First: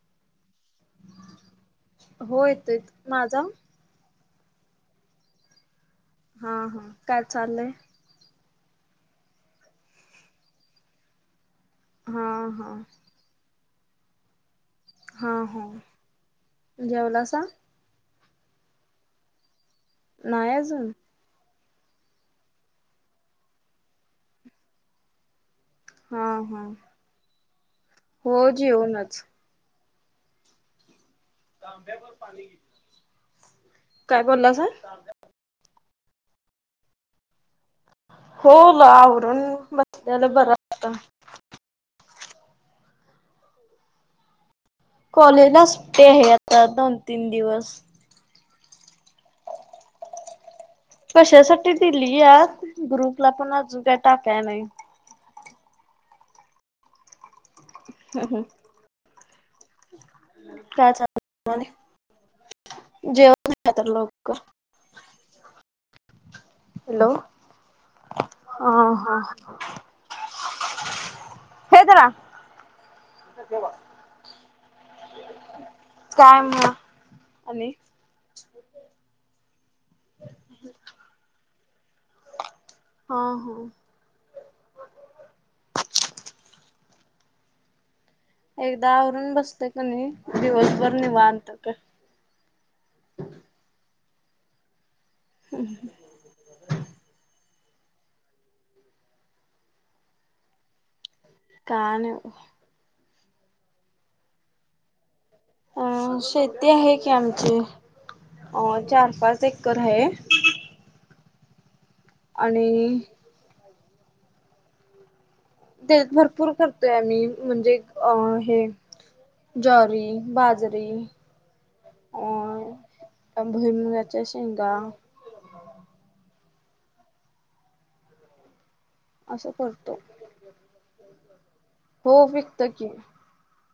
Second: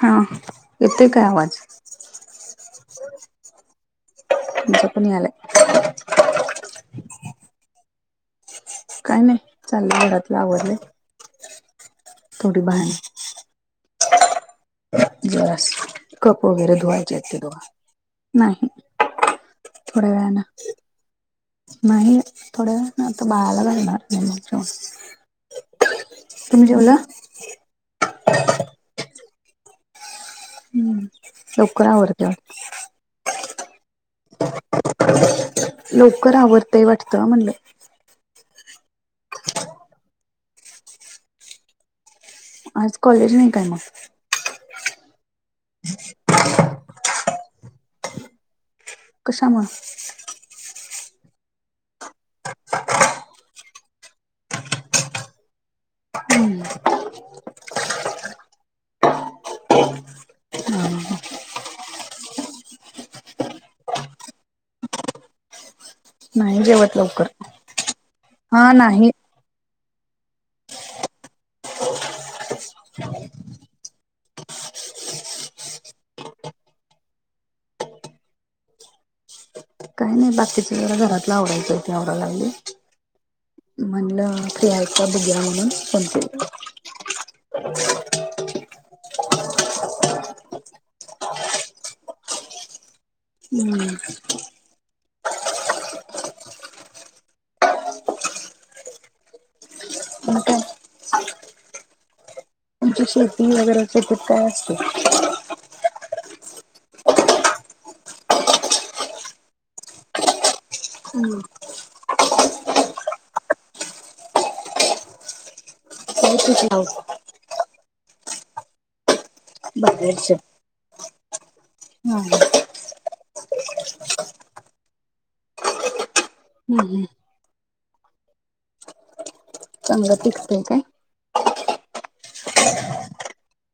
हा, येतोय काय आवाज? हो येतोय. माझा? तुझा पण यायलाय. [unintelligible] हा, हा, काय चाललंय? काय नाही, चाललं घरातलं आवरलय, हा थोडी हा भांडी - हा जरास हा कप वगैरे धुवायचे आहेत, ते जेवलासा धुवालोय. नाही - थोड्या वेळान. नाही अजून नाही, थोड्या वेळानं आता बाळाला घालणार आणि मग जेवणार. हा, हा. हो, जेवूनच. हम्म. लवकर आवरतय वाटत? काय बोलासा? लवकर आवरतय वाटतं म्हणलं. हो ल आवरून बसल्याला बरा असत. [unintelligible] आज कॉलेज नाही काय मग? कॉलेजला सुट्टी आहे आता दोन, तीन दिवस. कशामुळ? कशासाठी दिलीया, ग्रुपला पण अजून काय टाकाय नाही. हम्म [inaudible] हम्म हम् [unintelligible] जेवण [unintelligible] तर लवकर? नाही जेवत हॅलो लवकर. हा नाही. [unintelligible] हेे धरा. काय मग आणि? काय नाही बाकीच जरा घरातला आवरायचं, ते आवराय लागलोय. हा हा म्हणलं फियायचा बुघ्या म्हणूनण [unintelligible] एकदा आवरून बसतय कणी, दिवसभर निवांत काय. [inaudible] ह् [inaudible] म का [inaudible] काय नाय बघा. तुमची शेती वगैरे, शेतीत काय असतय? अ.. शेती आहे की आमची, अ चार, पाच एकर आहे. हम्म [inaudible] आणि- देत काय भरपूर पीक करतोय, लावता आम्ही म्हणजे अ हे- जॉरी, बाजरी- हम् [unintelligible] आणि भुईमुगाच्या शेंगा. [inaudible] असं करतो. चांगलं पिकतय काय? हो, विकतं की.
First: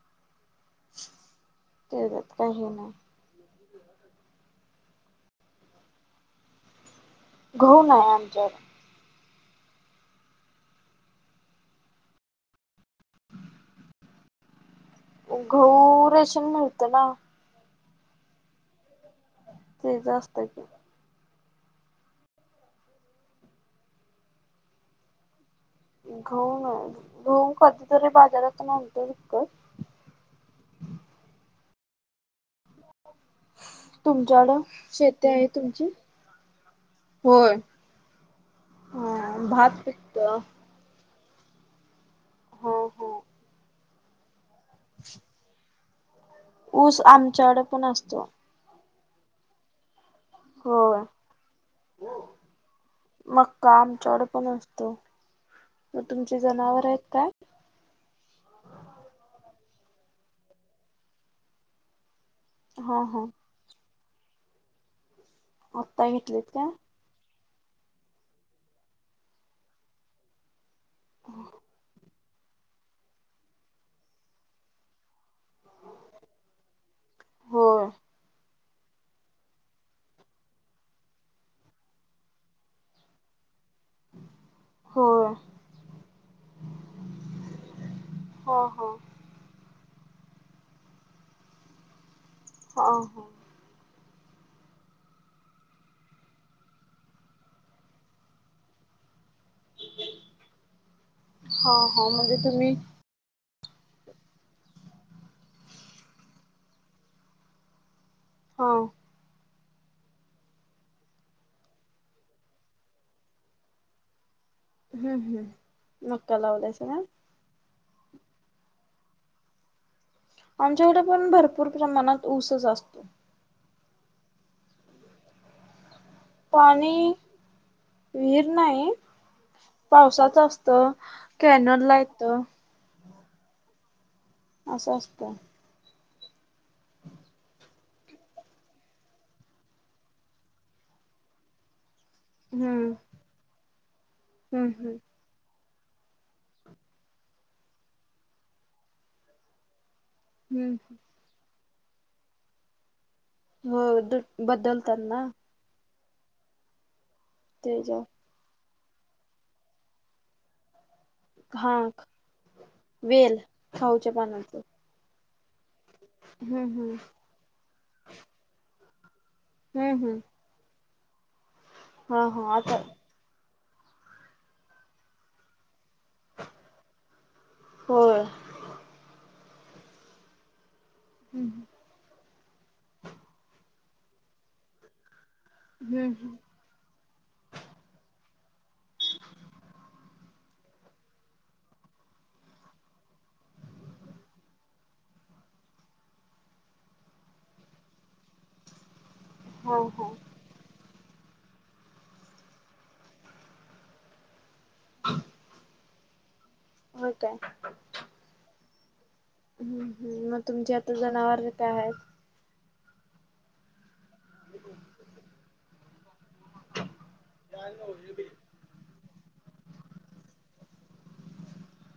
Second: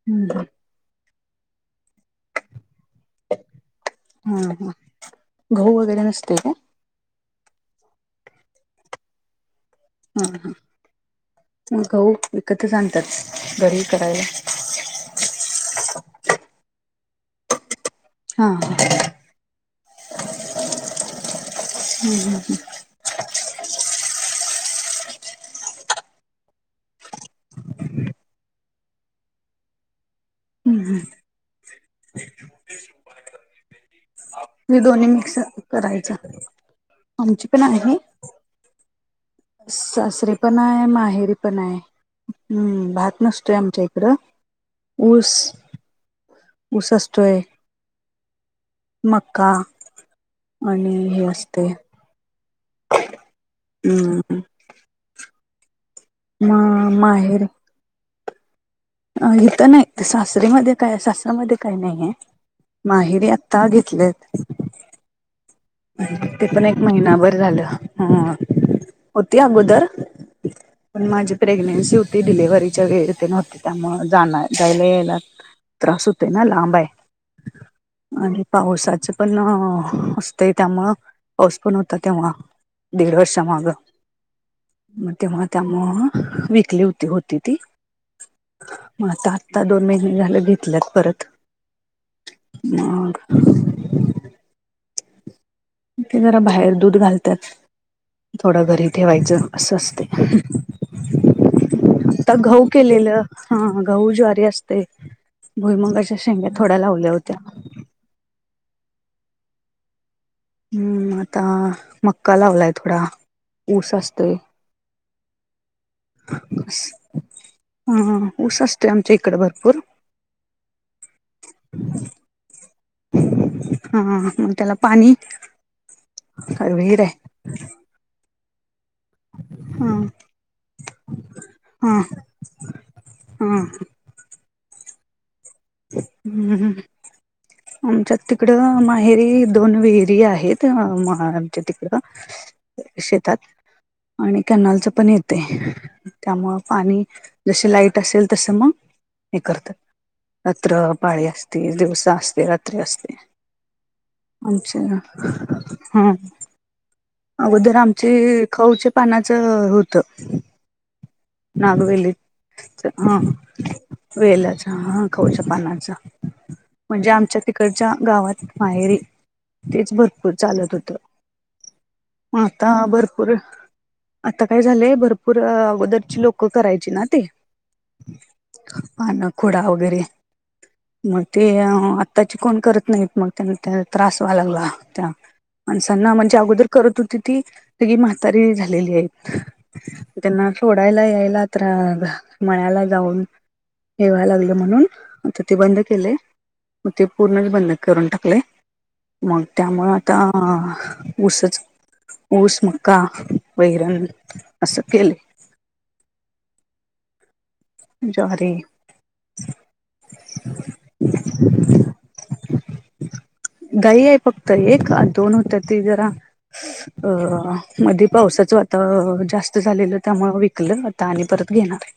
[inaudible] तेज्यात काही नाही. हम्, ह. घऊ वगैरे नसतेय काय? घऊ नाही आमच्यात. हा, हा. मग घऊ विकत जा आणतात. घरी करायला. घऊ, रेशन मिळतं ना. हा, ह. तेज आस्तय की. हम्, हम्, हम्. घऊ नाही. घऊ कधीतरी बाजारात आणतो विकत. हम्म हम्म तुमच्याकड ती दोन्ही शेती मिक्स आहे तुमची? करायच. आमची होय. पण आहे. हा भात पिकत सासरी हा पनाय. माहेरी पनाय. हम्म. हा भात नसतोय आमच्या इकडं. ऊस ऊस, आमच्याकड पण असतो. मका आणि होय हे असतय मक्का आमच्या कडं हम्म पण असतीय. म तुमचे जनावर आहेत म काय? माहेर इथं नाही. सासरीमध्ये काय, सासऱ्यामध्ये काय नाहीये. हा हा माहेरी आ ता घेतलेत. आत्ता घेतलीत ते पण काय? एक महिनाभर झालं. ह. होती अगोदर. पण माझी प्रेग्नेन्सी होत ती डिलेव्हरीच्या वेळ ते नव्हती. त्यामुळ जाण, जायला- यायला. त्रास होतय ना. लांबाय. होय आणि पावसाचं पण, अस त त्यामुळं, पाऊस पण होता तेव्हा. दीड वर्षा मागं. मग होय तेव्हा त्यामु वीकली होती. होती ती. हो, ह. मग आता दोन महिने झालं, घेतल्यात परत. हा हा मग ते जरा बाहेर दूध घालत्यात. थोडं घरी ठेवायचं. असं असतय. हा हा आता म्हणजे घऊ तुम्ही केलेलं. हा, गहू ज्वारी असतय. भुईमंगाच्या शेंग्या थोड्या लावल्या होत्या. हो. हम्म, आता मक्का लावलाय थोडा. ऊस असतोय. हम्, हम्. मक्का लावलायसा. ह, ऊस असतय, आमच्या इकडे भरपूर. आमच्याकडं पण भरपूर प्रमाणात, ऊसच असतो. हा. मग त्याला पाणी. काय विहीर पाणी, आहे विहीर नाही हा पावसाचं असतं. कॅनलला येतं. ह. असं, असतं. ह, हम्म. आमच्यात तिकडं, माहेरी. दोन विहिरी आहेत. अ म तिकडं, हम्म शेतात. आणि हम्म कॅनालच हम्म पण ये तेय. त्यामूळं पाणी, जसी लाईट असेल, तस मग, हे करतेत. हम्म रात्र पाळी असते दिवसा असते रात्री असते. हो दु अच्छा. बदलतात ना [inaudible] हम्म अगोदर त्याच्या आमचे खाऊचे पानाचं होतं. हा नागवेलीच हा वेल खाऊच्या पानाच वेलाचा हा. खाऊच्या पानाचा हम्म हम्म म्हणजे आमच्या तिकडच्या गावात माहेरी तेच हम्म हम्म भरपूर चालत होत हा मग हा आता भरपूर र आता काय झालंय भरपूर अगोदर ची लोक करायची ना ते होय पान खोडा वगैरे. म ते अ त्याची कोण करत नाहीत मग त्यांना त्रास व्हाया लागला त्या हम्म माणसांना हम्म म्हणजे अगोदर करत होती ती सगळी म्हातारी झालेली आहेत म त्यांना सोडायला यायला त्रा ब मळयाला जाऊन. हेवाय लागले म्हणून आता ते बंद केलये मग ते पूर्णच बंद करून टाकलये. मग हो त्यामुळे हो आता अ ऊसच ऊस मका वैरंन असं केलये. होत ये. ज्वारी. हम्म हम्म मग तुमची आता जनावर बीत आहे. गाई आहे फ त एक दोन होत्या ते जरा अ मध्ये पावसाच वा त जास्त झालेलं त्यामुळ विकलं आता आणि परत घेणार ये.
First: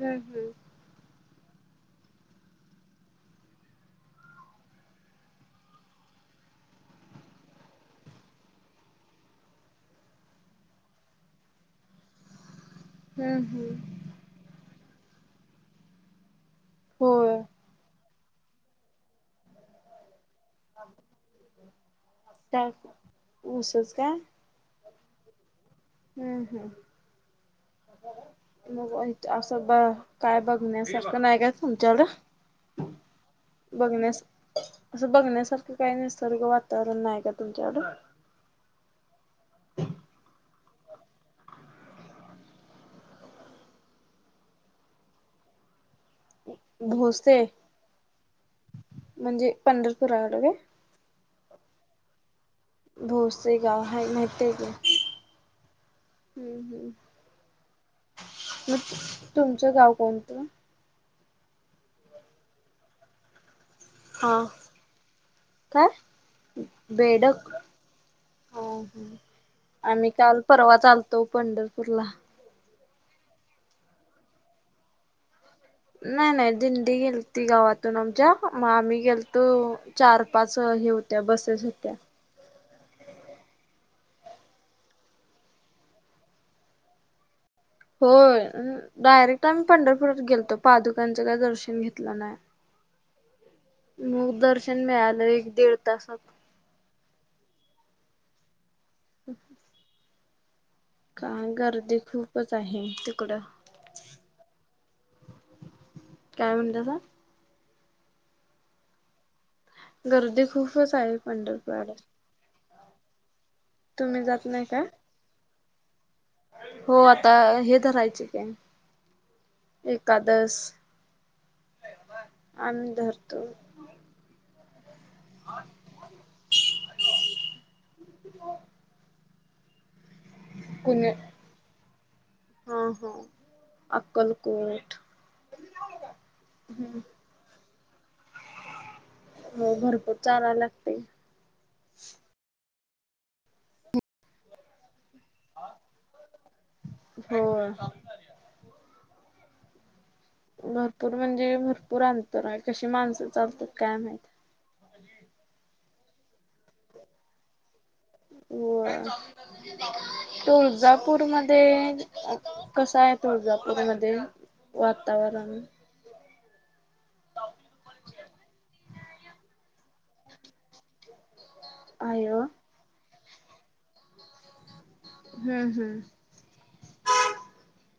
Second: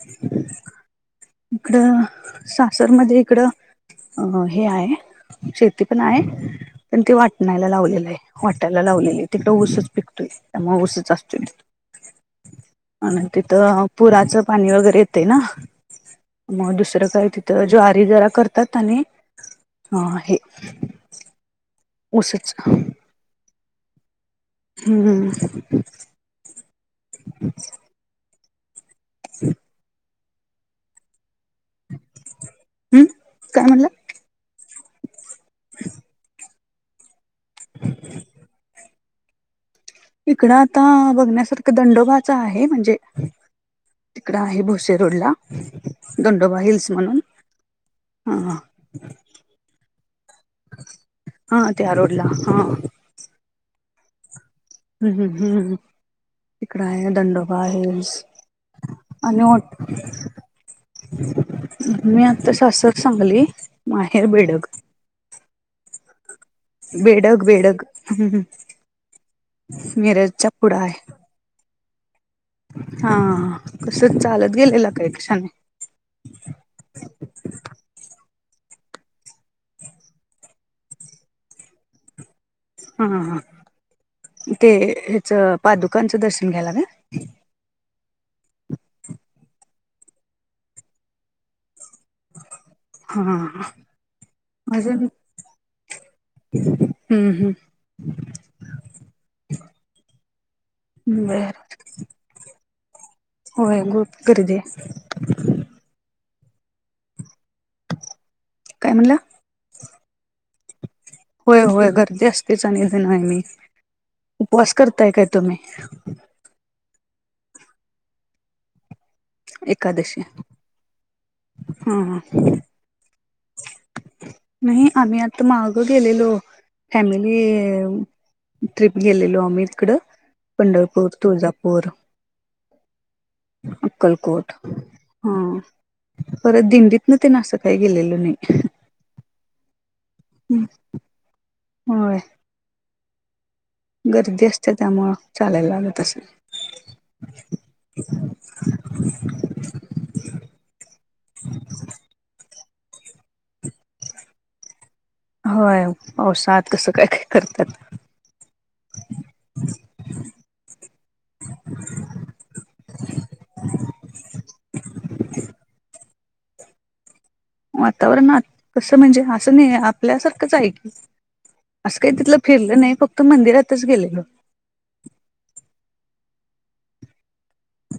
हम्म हम्म. इकडं सासरमध्ये इकडं अ हे आहे. शेती पण आहे पण ते वाटणायला लावलेलं आहे. वाट्याला लावलेली तिकडे ऊसच पिकतोय त्यामुळे ऊसच असतोय. [inaudible] आणि तिथं हम्म पुराचं पाणी वगैरे येतये ना. मग दुसरं काय होय तिथं ज्वारी जरा करतात आणि अ हे ऊसच [inaudible] ऊसच काय हम्म. हम्म हम्म. [inaudible] मग असं ब काय बघण्यासारखं नाही का. [inaudible] तुच्याकड हम् काय म्हणलं बघण्यास असं बघण्यास तस काही निसर्ग वातावरण नाही का तुमच्याकड. [inaudible] [inaudible] इकडं आता बघण्यासारखं दंडोबाच आहे म्हणजे तिकडं आहे भोसे रोडला दंडोबा हिल्स म्हणून. भोसे ह म्हणजे पंढरपूरा आडवे. हा त्या रोडला हा. भोसे गाव हाय माहीतीये गं. हम्म हम्म हम्म हम्म. तिकडं हम्म आहे दंडोबा हिल्स मग आणि तुमचं उट गाव कोणतं मी आता सासर सांगली माहेर हा बेडक. काय बेडग बेडक, बेडग आ हम, आम्ही काल मिरजच्या पुढं परवाच आहे आलतो. पंढरपूरला. हा, कसं चालत गेलेला, काय कशान? नाही नाही, दिंडी गेलती गावातून आमच्या म, आम्ही गेलतो चार पाच घेऊन त्या बसेस होत्या. हा हा, ते ह्याच पादुकांचं दर्शन घ्यायला काय? होय, डायरेक्ट आम्ही पंढरपूरात गेलतो, पादुकांचं काय दर्शन घेतलं नाही. हा मुख दर्शन अजून मिळालंय एक दीड तासात. हम्म, हम्. [inaudible] हम्म बर काय गर्दी खूपचं आहे, तिकडं. होय खूप गर्दी आहे काय म्हणतासा? काय म्हणला? गर्दी खूपच आहे. होय होय, पंढरपुराला गर्दी असतेचं आणि नेहमी, तुम्ही जात नाही उपवास करताय काय तुम्ही? हो आता, हे धरायचे कि एकादशी एकादस, हा आम्ही धरतो. नाही आम्ही आता मागं गेलेलो, फॅमिली ट्रिप गेलेलो आम्ही इकडं, पंढरपूर, कुणी तुळजापूर हा हा. अक्कलकोट, हा. परत दिंडीतन असं काही गेलेलं नाही. म भरपूर चारा लागतंय. होय. गर्दी असत्या त्यामुळं चालायला लागत असल. होय [inaudible] भरपूर म्हणजे भरपूर अंतर आहे, कशी माणसं चालतात काय माहित? होय, पावसात कसं काय काय करतात. होय. तुळजापूरमध्ये, कसं आहे तुळजापूरमध्ये वातावरण वातावरणात कसं म्हणजे, असं नाही आपल्यासारखंच आहे की. असं काही आहे तिथलं व फिरलं नाही, फक्त मंदिरातच गेलेलो. हम्म हम्म.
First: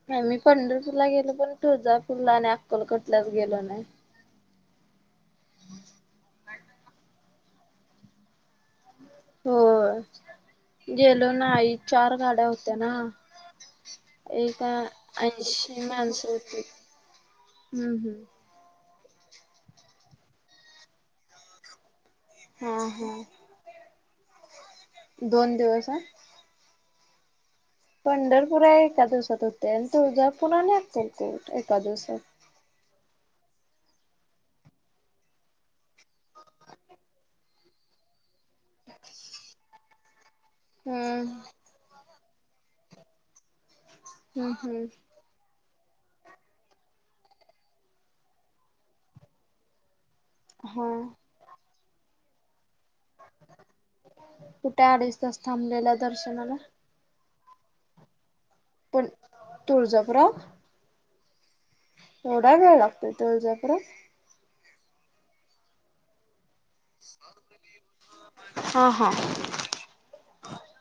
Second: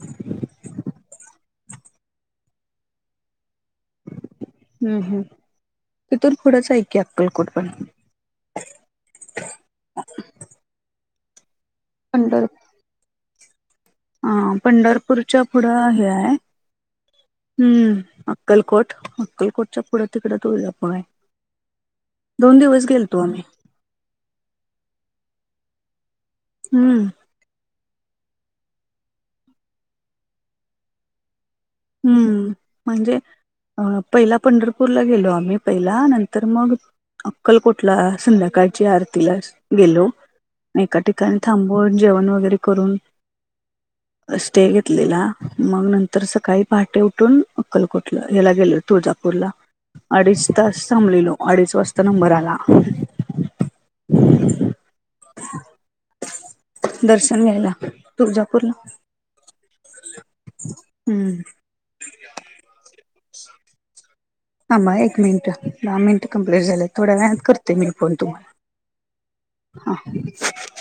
नाही मी, पंढरपूरला गेलो पण, तुळजापूरला आणि अक्कलकोट लाच गेलो नाही. हम् हम, तिथून पुढच हाय अक्कलकोट पण हो गेलो नाही, चार पंढर गाड्या त्यांना हा, पंढरपूरच्या पुढं हे माणसं हाय, होती. हम्म. अक्कलकोट, अक्कलकोटच्या पुढं तिकडं तुळजापूर हाय. दोन हा दिवस गेलतो हा आम्ही. दोन दिवस हम्म. पंढरपूर एका दिवसात होते, आणि तुळजापूर आणि अक्कलकोट एका दिवसात. हम्म म्हणजे अ- पहिला पंढरपूरला गेलो आम्ही पहिला नंतर मग अक्कलकोटला संध्याकाळ ची आरतीलाच गेलो एका हम्म ठिकाणी थांबून जेवण वगैरे करून. हम्म स्टे हम्म. घेतलेला मग नंतर सकाळी पहाटे उठून अक्कलकोटला याला गेलो तुळजापूरला अडीच तास हा. थांबलेलो. अडीच वाजता नंबर आला. कुठे अडीच तास थांबलेल्या दर्शनाला? दर्शन घ्यायला तुळजापूरला. पण तुळजापूर हम्म. एवढा वेळ लागतोय तुळजापुरात? थांबा एक मिनटं दहा मिनिटं कम्प्लीट झाल्यात. थोड्या वेळत करते मी फोन हा हा तुम्हाला हा.